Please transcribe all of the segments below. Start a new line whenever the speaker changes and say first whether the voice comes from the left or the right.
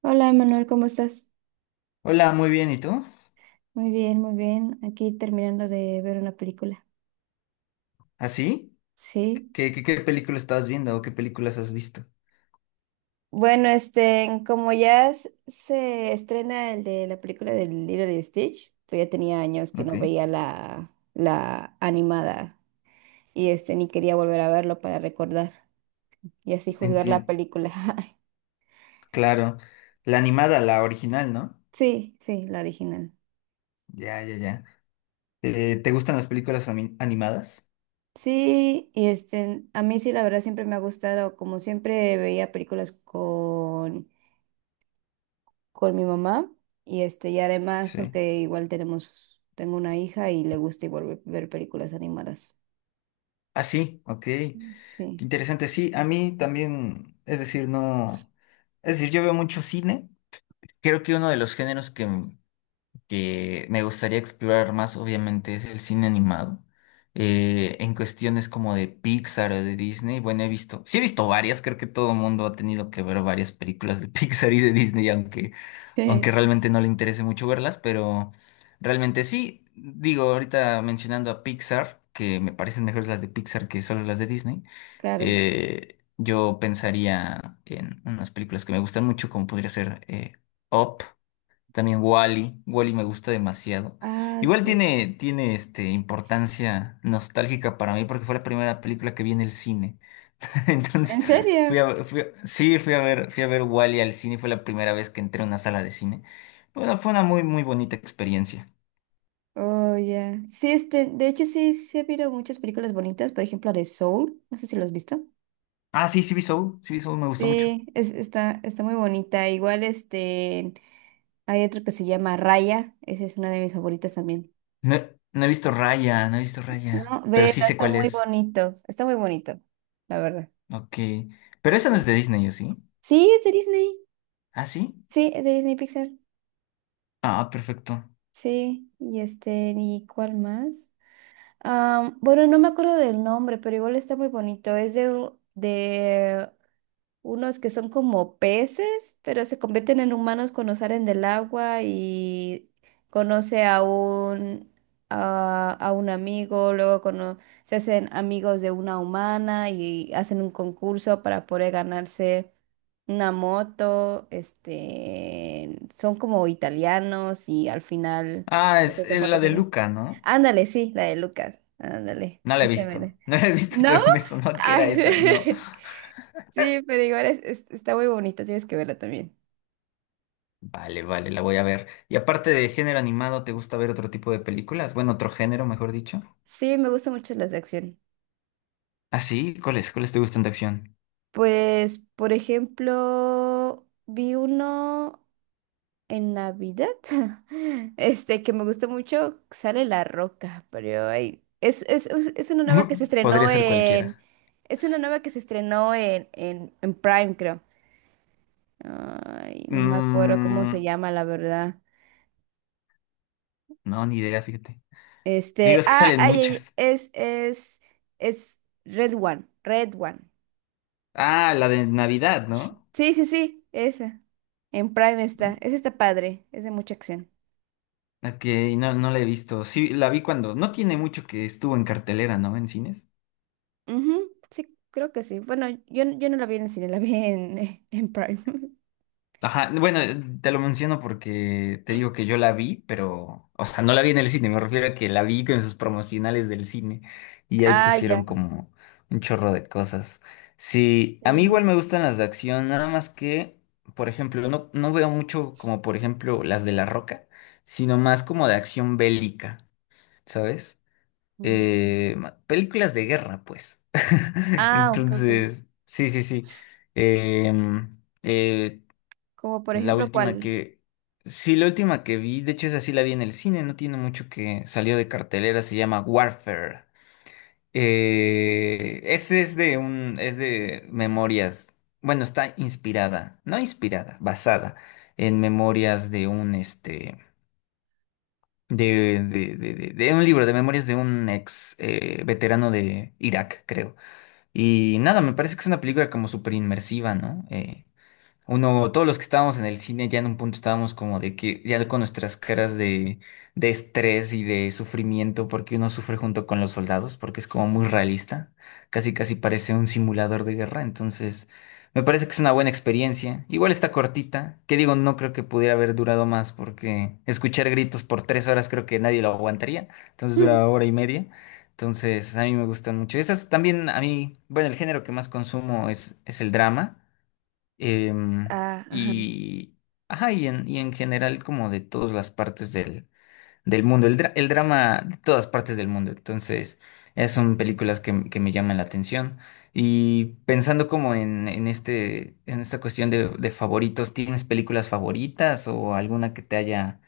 right: Hola, Manuel, ¿cómo estás?
left: Hola, muy bien, ¿y tú?
right: Muy bien, muy bien. Aquí terminando de ver una película.
left: ¿Así?
right: Sí.
left: ¿Qué película estabas viendo o qué películas has visto?
right: Como ya se estrena el de la película del Lilo y Stitch, pues ya tenía años que
left: Ok,
right: no veía la animada y ni quería volver a verlo para recordar y así juzgar la
left: entiendo.
right: película.
left: Claro, la animada, la original, ¿no?
right: Sí, sí, la original.
left: Ya, ya, ya. ¿Te gustan las películas animadas?
right: Sí, y a mí sí, la verdad siempre me ha gustado, como siempre veía películas con mi mamá y y además
left: Sí.
right: porque igual tenemos tengo una hija y le gusta igual ver películas animadas.
left: Ah, sí, ok. Qué
right: Sí.
left: interesante. Sí, a mí también, es decir, no. Es decir, yo veo mucho cine. Creo que uno de los géneros que me gustaría explorar más, obviamente, es el cine animado. En cuestiones como de Pixar o de Disney, bueno, he visto, sí he visto varias, creo que todo el mundo ha tenido que ver varias películas de Pixar y de Disney, aunque realmente no le interese mucho verlas, pero realmente sí, digo, ahorita mencionando a Pixar, que me parecen mejores las de Pixar que solo las de Disney,
right: Claro.
left: yo pensaría en unas películas que me gustan mucho, como podría ser Up. También Wally. Wally me gusta demasiado.
right: Ah,
left: Igual
right: sí.
left: tiene importancia nostálgica para mí porque fue la primera película que vi en el cine. Entonces,
right: ¿En serio?
left: sí, fui a ver Wally al cine. Fue la primera vez que entré a una sala de cine. Bueno, fue una muy, muy bonita experiencia.
right: Oh, ya. Sí, este, de hecho sí ha habido muchas películas bonitas, por ejemplo, la de Soul, no sé si lo has visto.
left: Ah, sí, sí vi Soul. Sí vi Soul, me gustó mucho.
right: Sí, es, está muy bonita. Igual este hay otro que se llama Raya, esa es una de mis favoritas también.
left: No, he no he visto Raya, no he visto Raya.
right: No,
left: Pero sí
right: vela,
left: sé
right: está
left: cuál
right: muy
left: es.
right: bonito, la verdad.
left: Ok. Pero esa no
right: Sí.
left: es de Disney, ¿o sí?
right: Sí, es de Disney.
left: ¿Ah, sí?
right: Sí, es de Disney Pixar.
left: Ah, perfecto.
right: Sí, y este, ¿y cuál más? Am, bueno, no me acuerdo del nombre, pero igual está muy bonito. Es de unos que son como peces, pero se convierten en humanos cuando salen del agua y conoce a a un amigo, luego se hacen amigos de una humana y hacen un concurso para poder ganarse una moto, este, son como italianos y al final,
left: Ah, es
right: pues se
left: la
right: buenos
left: de
right: amigos.
left: Luca, ¿no?
right: Ándale, sí, la de Lucas, ándale,
left: No la he
right: ese
left: visto,
right: mero.
left: no la he visto,
right: ¿No?
left: pero me sonó que era esa, no.
right: Ay. Sí, pero igual está muy bonita, tienes que verla también.
left: Vale, vale, la voy a ver. Y aparte de género animado, ¿te gusta ver otro tipo de películas? Bueno, otro género, mejor dicho.
right: Sí, me gustan mucho las de acción.
left: Ah, sí, ¿cuáles? ¿Cuáles te gustan de acción?
right: Pues, por ejemplo, vi uno en Navidad, este, que me gustó mucho, sale La Roca, pero ay, es una nueva que se
left: Podría
right: estrenó
left: ser cualquiera.
right: es una nueva que se estrenó en Prime, creo. Ay, no me acuerdo cómo se
left: Mm,
right: llama, la verdad.
left: no, ni idea, fíjate. Digo,
right: Este,
left: es que
right: ah,
left: salen
right: ay, ay,
left: muchas.
right: es Red One, Red One.
left: Ah, la de Navidad, ¿no?
right: Sí, sí, sí, esa. En Prime está. Esa está padre, es de mucha acción.
left: Ok, no, no la he visto. Sí, la vi cuando. No tiene mucho que estuvo en cartelera, ¿no? En cines.
right: Ujú. Sí, creo que sí. Bueno, yo no la vi en el cine, la vi en, en Prime.
left: Ajá, bueno, te lo menciono porque te digo que yo la vi, pero, o sea, no la vi en el cine, me refiero a que la vi con sus promocionales del cine y ahí
right: Ah, ya.
left: pusieron como un chorro de cosas. Sí, a mí
right: Sí.
left: igual me gustan las de acción, nada más que, por ejemplo, no, no veo mucho como, por ejemplo, las de La Roca, sino más como de acción bélica, ¿sabes?
right: Mm.
left: Películas de guerra, pues.
right: Ah, ok, ok.
left: Entonces, sí, sí, sí. Em, Eh,
right: Como por
left: la
right: ejemplo,
left: última
right: ¿cuál?
left: que... Sí, la última que vi, de hecho esa sí la vi en el cine, no tiene mucho que salió de cartelera, se llama Warfare. Ese es es de memorias, bueno, está inspirada, no inspirada, basada en memorias de un, de un libro, de memorias de un ex veterano de Irak, creo. Y nada, me parece que es una película como súper inmersiva, ¿no? Uno, todos los que estábamos en el cine ya en un punto estábamos como de que ya con nuestras caras de, estrés y de sufrimiento porque uno sufre junto con los soldados porque es como muy realista, casi casi parece un simulador de guerra, entonces me parece que es una buena experiencia. Igual está cortita, que digo, no creo que pudiera haber durado más porque escuchar gritos por 3 horas creo que nadie lo aguantaría, entonces
right: Hmm.
left: dura hora y media. Entonces, a mí me gustan mucho. Esas también, a mí, bueno, el género que más consumo es el drama.
right: Ah, ajá.
left: Y, ajá, y y en general como de todas las partes del mundo, el drama de todas partes del mundo. Entonces, esas son películas que me llaman la atención. Y pensando como en en esta cuestión de favoritos, ¿tienes películas favoritas o alguna que te haya,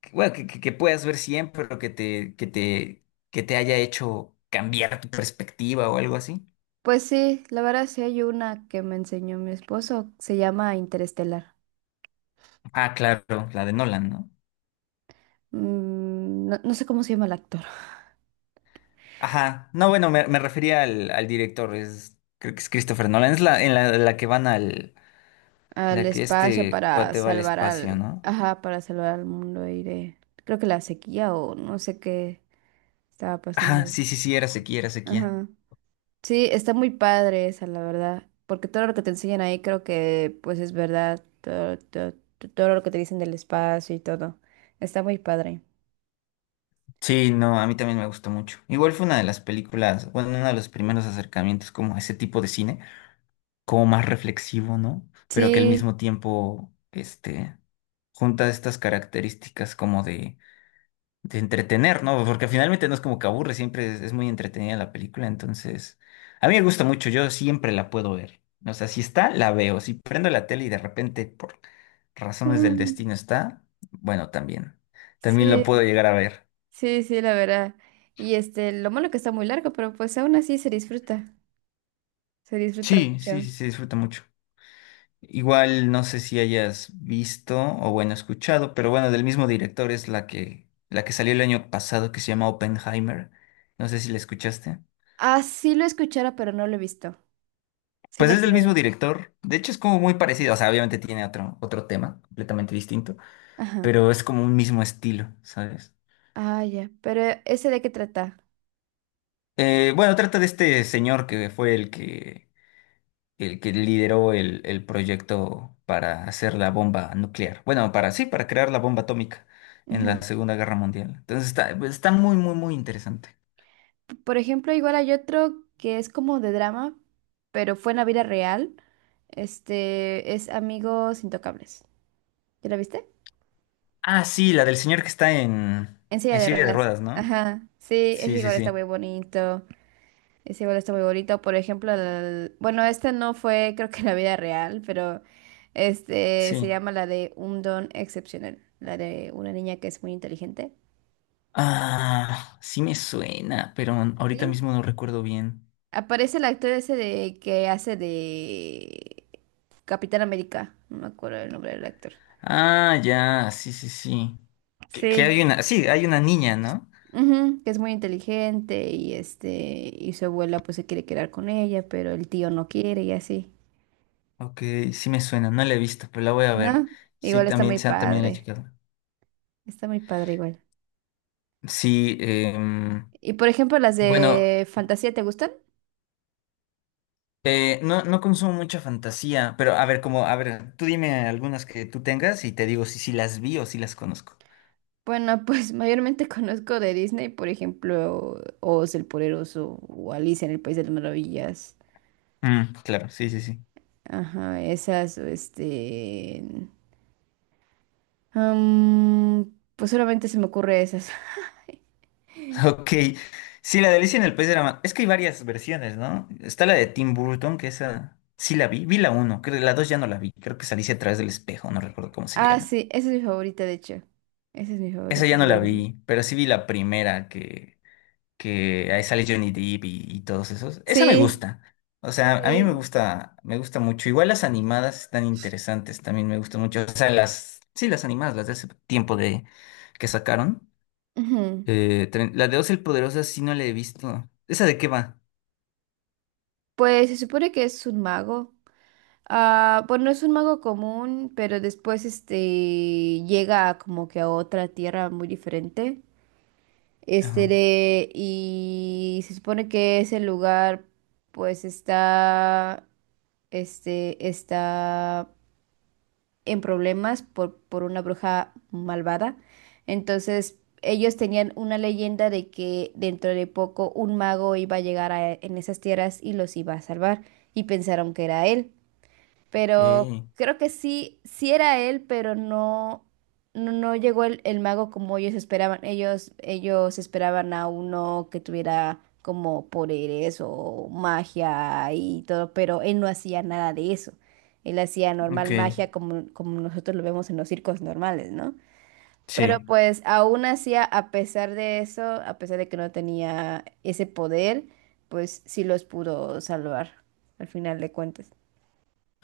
left: que, bueno, que puedas ver siempre, pero que te haya hecho cambiar tu perspectiva o algo así?
right: Pues sí, la verdad sí hay una que me enseñó mi esposo, se llama Interestelar.
left: Ah, claro, la de Nolan, ¿no?
right: Mm, no, no sé cómo se llama el actor.
left: Ajá, no, bueno, me refería al director, es, creo que es Christopher Nolan, es la que van al,
right: Al
left: la que
right: espacio
left: este
right: para
left: cuate va al
right: salvar
left: espacio,
right: al,
left: ¿no?
right: ajá, para salvar al mundo y de, creo que la sequía o no sé qué estaba pasando
left: Ajá,
right: ahí.
left: sí, sí, sí, era sequía, era sequía.
right: Ajá. Sí, está muy padre esa, la verdad, porque todo lo que te enseñan ahí creo que pues es verdad, todo lo que te dicen del espacio y todo. Está muy padre.
left: Sí, no, a mí también me gustó mucho. Igual fue una de las películas, bueno, uno de los primeros acercamientos como a ese tipo de cine, como más reflexivo, ¿no? Pero que al
right: Sí.
left: mismo tiempo, junta estas características como de entretener, ¿no? Porque finalmente no es como que aburre, siempre es muy entretenida la película, entonces a mí me gusta mucho, yo siempre la puedo ver. O sea, si está, la veo. Si prendo la tele y de repente por razones del
right: Mm.
left: destino está, bueno, también. También la
right: sí,
left: puedo llegar a ver.
right: sí, la verdad. Y este, lo malo que está muy largo, pero pues aún así se disfruta
left: Sí, sí,
right: mucho.
left: sí, se disfruta mucho. Igual no sé si hayas visto o bueno, escuchado, pero bueno, del mismo director es la que salió el año pasado que se llama Oppenheimer. No sé si la escuchaste.
right: Ah, sí lo escuchara, pero no lo he visto. Sí
left: Pues
right: la
left: es del
right: quiero
left: mismo
right: ver.
left: director. De hecho, es como muy parecido. O sea, obviamente tiene otro tema completamente distinto,
right: Ajá.
left: pero es como un mismo estilo, ¿sabes?
right: Ah, ya. Pero ese de qué trata.
left: Bueno, trata de este señor que fue el que lideró el proyecto para hacer la bomba nuclear. Bueno, para sí, para crear la bomba atómica en la
right: Ujú.
left: Segunda Guerra Mundial. Entonces está muy, muy, muy interesante.
right: Por ejemplo, igual hay otro que es como de drama, pero fue en la vida real. Este es Amigos Intocables. ¿Ya la viste?
left: Ah, sí, la del señor que está
right: En silla
left: en
right: de
left: silla de
right: ruedas.
left: ruedas, ¿no?
right: Ajá. Sí, ese
left: Sí, sí,
right: igual está
left: sí.
right: muy bonito. Ese igual está muy bonito. Por ejemplo, bueno, esta no fue, creo que en la vida real, pero este se
left: Sí.
right: llama la de un don excepcional. La de una niña que es muy inteligente.
left: Ah, sí me suena, pero ahorita
right: Sí.
left: mismo no recuerdo bien.
right: Aparece el actor ese de que hace de Capitán América. No me acuerdo el nombre del actor.
left: Ah, ya, sí, sí, sí. Que
right: Sí.
left: hay una, sí, hay una niña, ¿no?
right: Ujú, que es muy inteligente y este y su abuela pues se quiere quedar con ella, pero el tío no quiere y así.
left: Ok, sí me suena, no la he visto, pero la voy a ver.
right: ¿No? Igual está muy
left: Sí, también la he
right: padre.
left: checado.
right: Está muy padre igual.
left: Sí,
right: Y por ejemplo, las
left: bueno,
right: de fantasía, ¿te gustan?
left: no, no consumo mucha fantasía, pero a ver, como, a ver, tú dime algunas que tú tengas y te digo si las vi o si las conozco.
right: Bueno, pues mayormente conozco de Disney, por ejemplo, Oz el Poderoso o Alicia en el País de las Maravillas.
left: Mm, claro, sí, sí, sí.
right: Ajá, esas, o este, am, pues solamente se me ocurre esas.
left: Ok, sí, la de Alicia en el País de la Ma- Es que hay varias versiones, ¿no? Está la de Tim Burton, que esa sí la vi, vi la uno, creo la dos ya no la vi, creo que es Alicia a través del espejo, no recuerdo cómo se
right: Ah,
left: llama.
right: sí, esa es mi favorita, de hecho. Esa es mi
left: Esa
right: favorita
left: ya no la
right: de Disney.
left: vi, pero sí vi la primera que ahí sale Johnny Depp y todos esos. Esa me
right: Sí,
left: gusta, o sea, a mí
right: sí.
left: me gusta mucho. Igual las animadas están interesantes, también me gustan mucho. O sea, las, sí, las animadas, las de hace tiempo de que sacaron.
right: Ujú.
left: La de Oz el Poderoso sí no la he visto. ¿Esa de qué va?
right: Pues se supone que es un mago. Ah, bueno, es un mago común, pero después este llega como que a otra tierra muy diferente.
left: Ajá.
right: Y se supone que ese lugar pues está está en problemas por una bruja malvada. Entonces, ellos tenían una leyenda de que dentro de poco un mago iba a llegar en esas tierras y los iba a salvar, y pensaron que era él. Pero
left: Ok,
right: creo que sí, sí era él, pero no llegó el mago como ellos esperaban. Ellos esperaban a uno que tuviera como poderes o magia y todo, pero él no hacía nada de eso. Él hacía
left: ok,
right: normal magia como, como nosotros lo vemos en los circos normales, ¿no? Pero
left: sí.
right: pues aún así, a pesar de eso, a pesar de que no tenía ese poder, pues sí los pudo salvar al final de cuentas.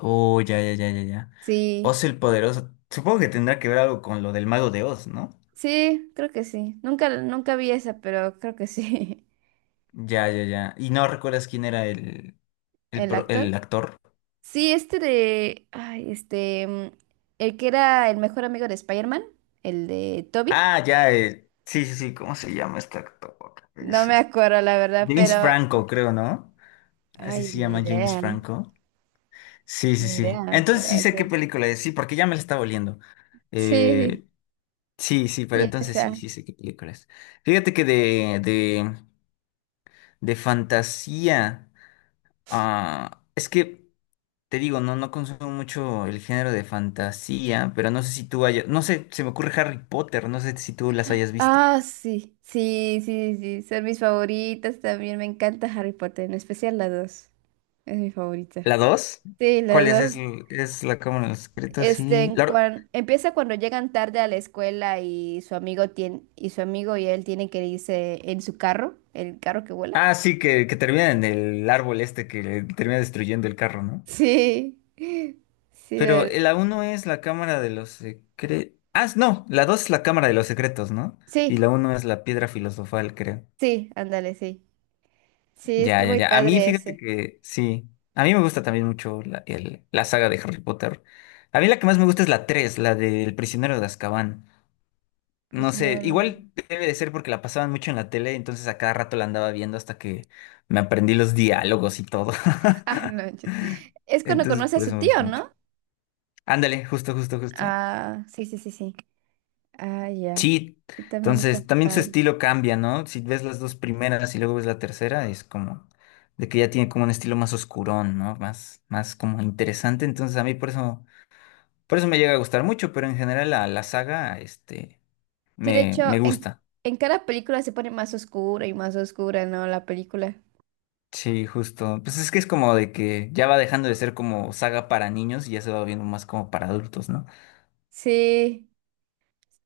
left: Oh, ya, ya, ya, ya, ya.
right: Sí.
left: Oz el Poderoso. Supongo que tendrá que ver algo con lo del Mago de Oz, ¿no?
right: Sí, creo que sí. Nunca vi esa, pero creo que sí.
left: Ya, ya, ya. ¿Y no recuerdas quién era
right: El actor.
left: el actor?
right: Sí, este de. Ay, este. Mm, el que era el mejor amigo de Spider-Man, el de Toby.
left: Ah, ya, sí, sí, sí, ¿cómo se llama este actor?
right: No
left: Es
right: me
left: este-
right: acuerdo, la verdad,
left: James
right: pero.
left: Franco, creo, ¿no? Así
right: Ay,
left: se
right: ni
left: llama James
right: idea.
left: Franco. Sí, sí,
right: Ni
left: sí.
right: idea,
left: Entonces sí
right: pero
left: sé
right: sí.
left: qué película es, sí, porque ya me la está oliendo.
right: Sí,
left: Eh, sí, sí, pero
right: sí,
left: entonces
right: esa.
left: sí, sí sé qué película es. Fíjate que de fantasía. Ah, es que te digo, no, no consumo mucho el género de fantasía, pero no sé si tú hayas. No sé, se me ocurre Harry Potter, no sé si tú las hayas visto.
right: Ah, sí. Sí, sí, sí. Son mis favoritas también. Me encanta Harry Potter, en especial la dos. Es mi favorita.
left: ¿La dos?
right: Sí, la
left: ¿Cuál es? ¿Es,
right: dos.
left: es la Cámara de los Secretos?
right: Este,
left: Sí.
right: empieza cuando llegan tarde a la escuela y su amigo tiene, y su amigo y él tienen que irse en su carro, el carro que vuela.
left: Ah, sí, que termina en el árbol este que le termina destruyendo el carro, ¿no?
right: Sí, sí,
left: Pero la uno es la Cámara de los Secretos. Ah, no, la 2 es la Cámara de los Secretos, ¿no?
right: sí,
left: Y la uno es la Piedra Filosofal, creo.
right: sí, ándale, sí. Sí,
left: Ya,
right: está
left: ya,
right: muy
left: ya. A mí,
right: padre
left: fíjate
right: ese.
left: que sí. A mí me gusta también mucho la saga de Harry Potter. A mí la que más me gusta es la 3, la del prisionero de Azkaban. No sé,
right: Prisionero.
left: igual debe de ser porque la pasaban mucho en la tele, entonces a cada rato la andaba viendo hasta que me aprendí los diálogos y todo.
right: Ah, no, yo- es cuando
left: Entonces,
right: conoce a
left: por
right: su
left: eso me
right: tío,
left: gustó mucho.
right: ¿no?
left: Ándale, justo, justo, justo.
right: Ah, sí, sí, sí, sí. Ah, ya.
left: Sí,
right: Sí, también está
left: entonces también su
right: padre.
left: estilo cambia, ¿no? Si ves las dos primeras y luego ves la tercera, es como de que ya tiene como un estilo más oscurón, ¿no? Más, más como interesante. Entonces a mí por eso me llega a gustar mucho, pero en general la saga,
right: Sí, de hecho,
left: me gusta.
right: en cada película se pone más oscura y más oscura, ¿no? La película.
left: Sí, justo. Pues es que es como de que ya va dejando de ser como saga para niños y ya se va viendo más como para adultos, ¿no?
right: Sí.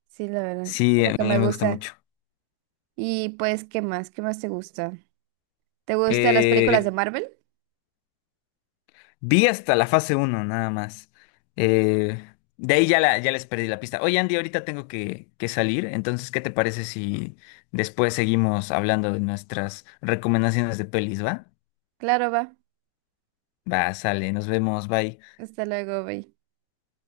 right: Sí, la verdad.
left: Sí,
right: Es lo
left: a
right: que me
left: mí me gusta
right: gusta.
left: mucho.
right: Y pues, ¿qué más? ¿Qué más te gusta? ¿Te gustan las películas de
left: Eh,
right: Marvel?
left: Vi hasta la fase uno nada más. Eh, de ahí ya, ya les perdí la pista. Oye, Andy, ahorita tengo que salir, entonces, ¿qué te parece si después seguimos hablando de nuestras recomendaciones de pelis, va?
right: Claro, va.
left: Va, sale, nos vemos, bye.
right: Hasta luego, bye.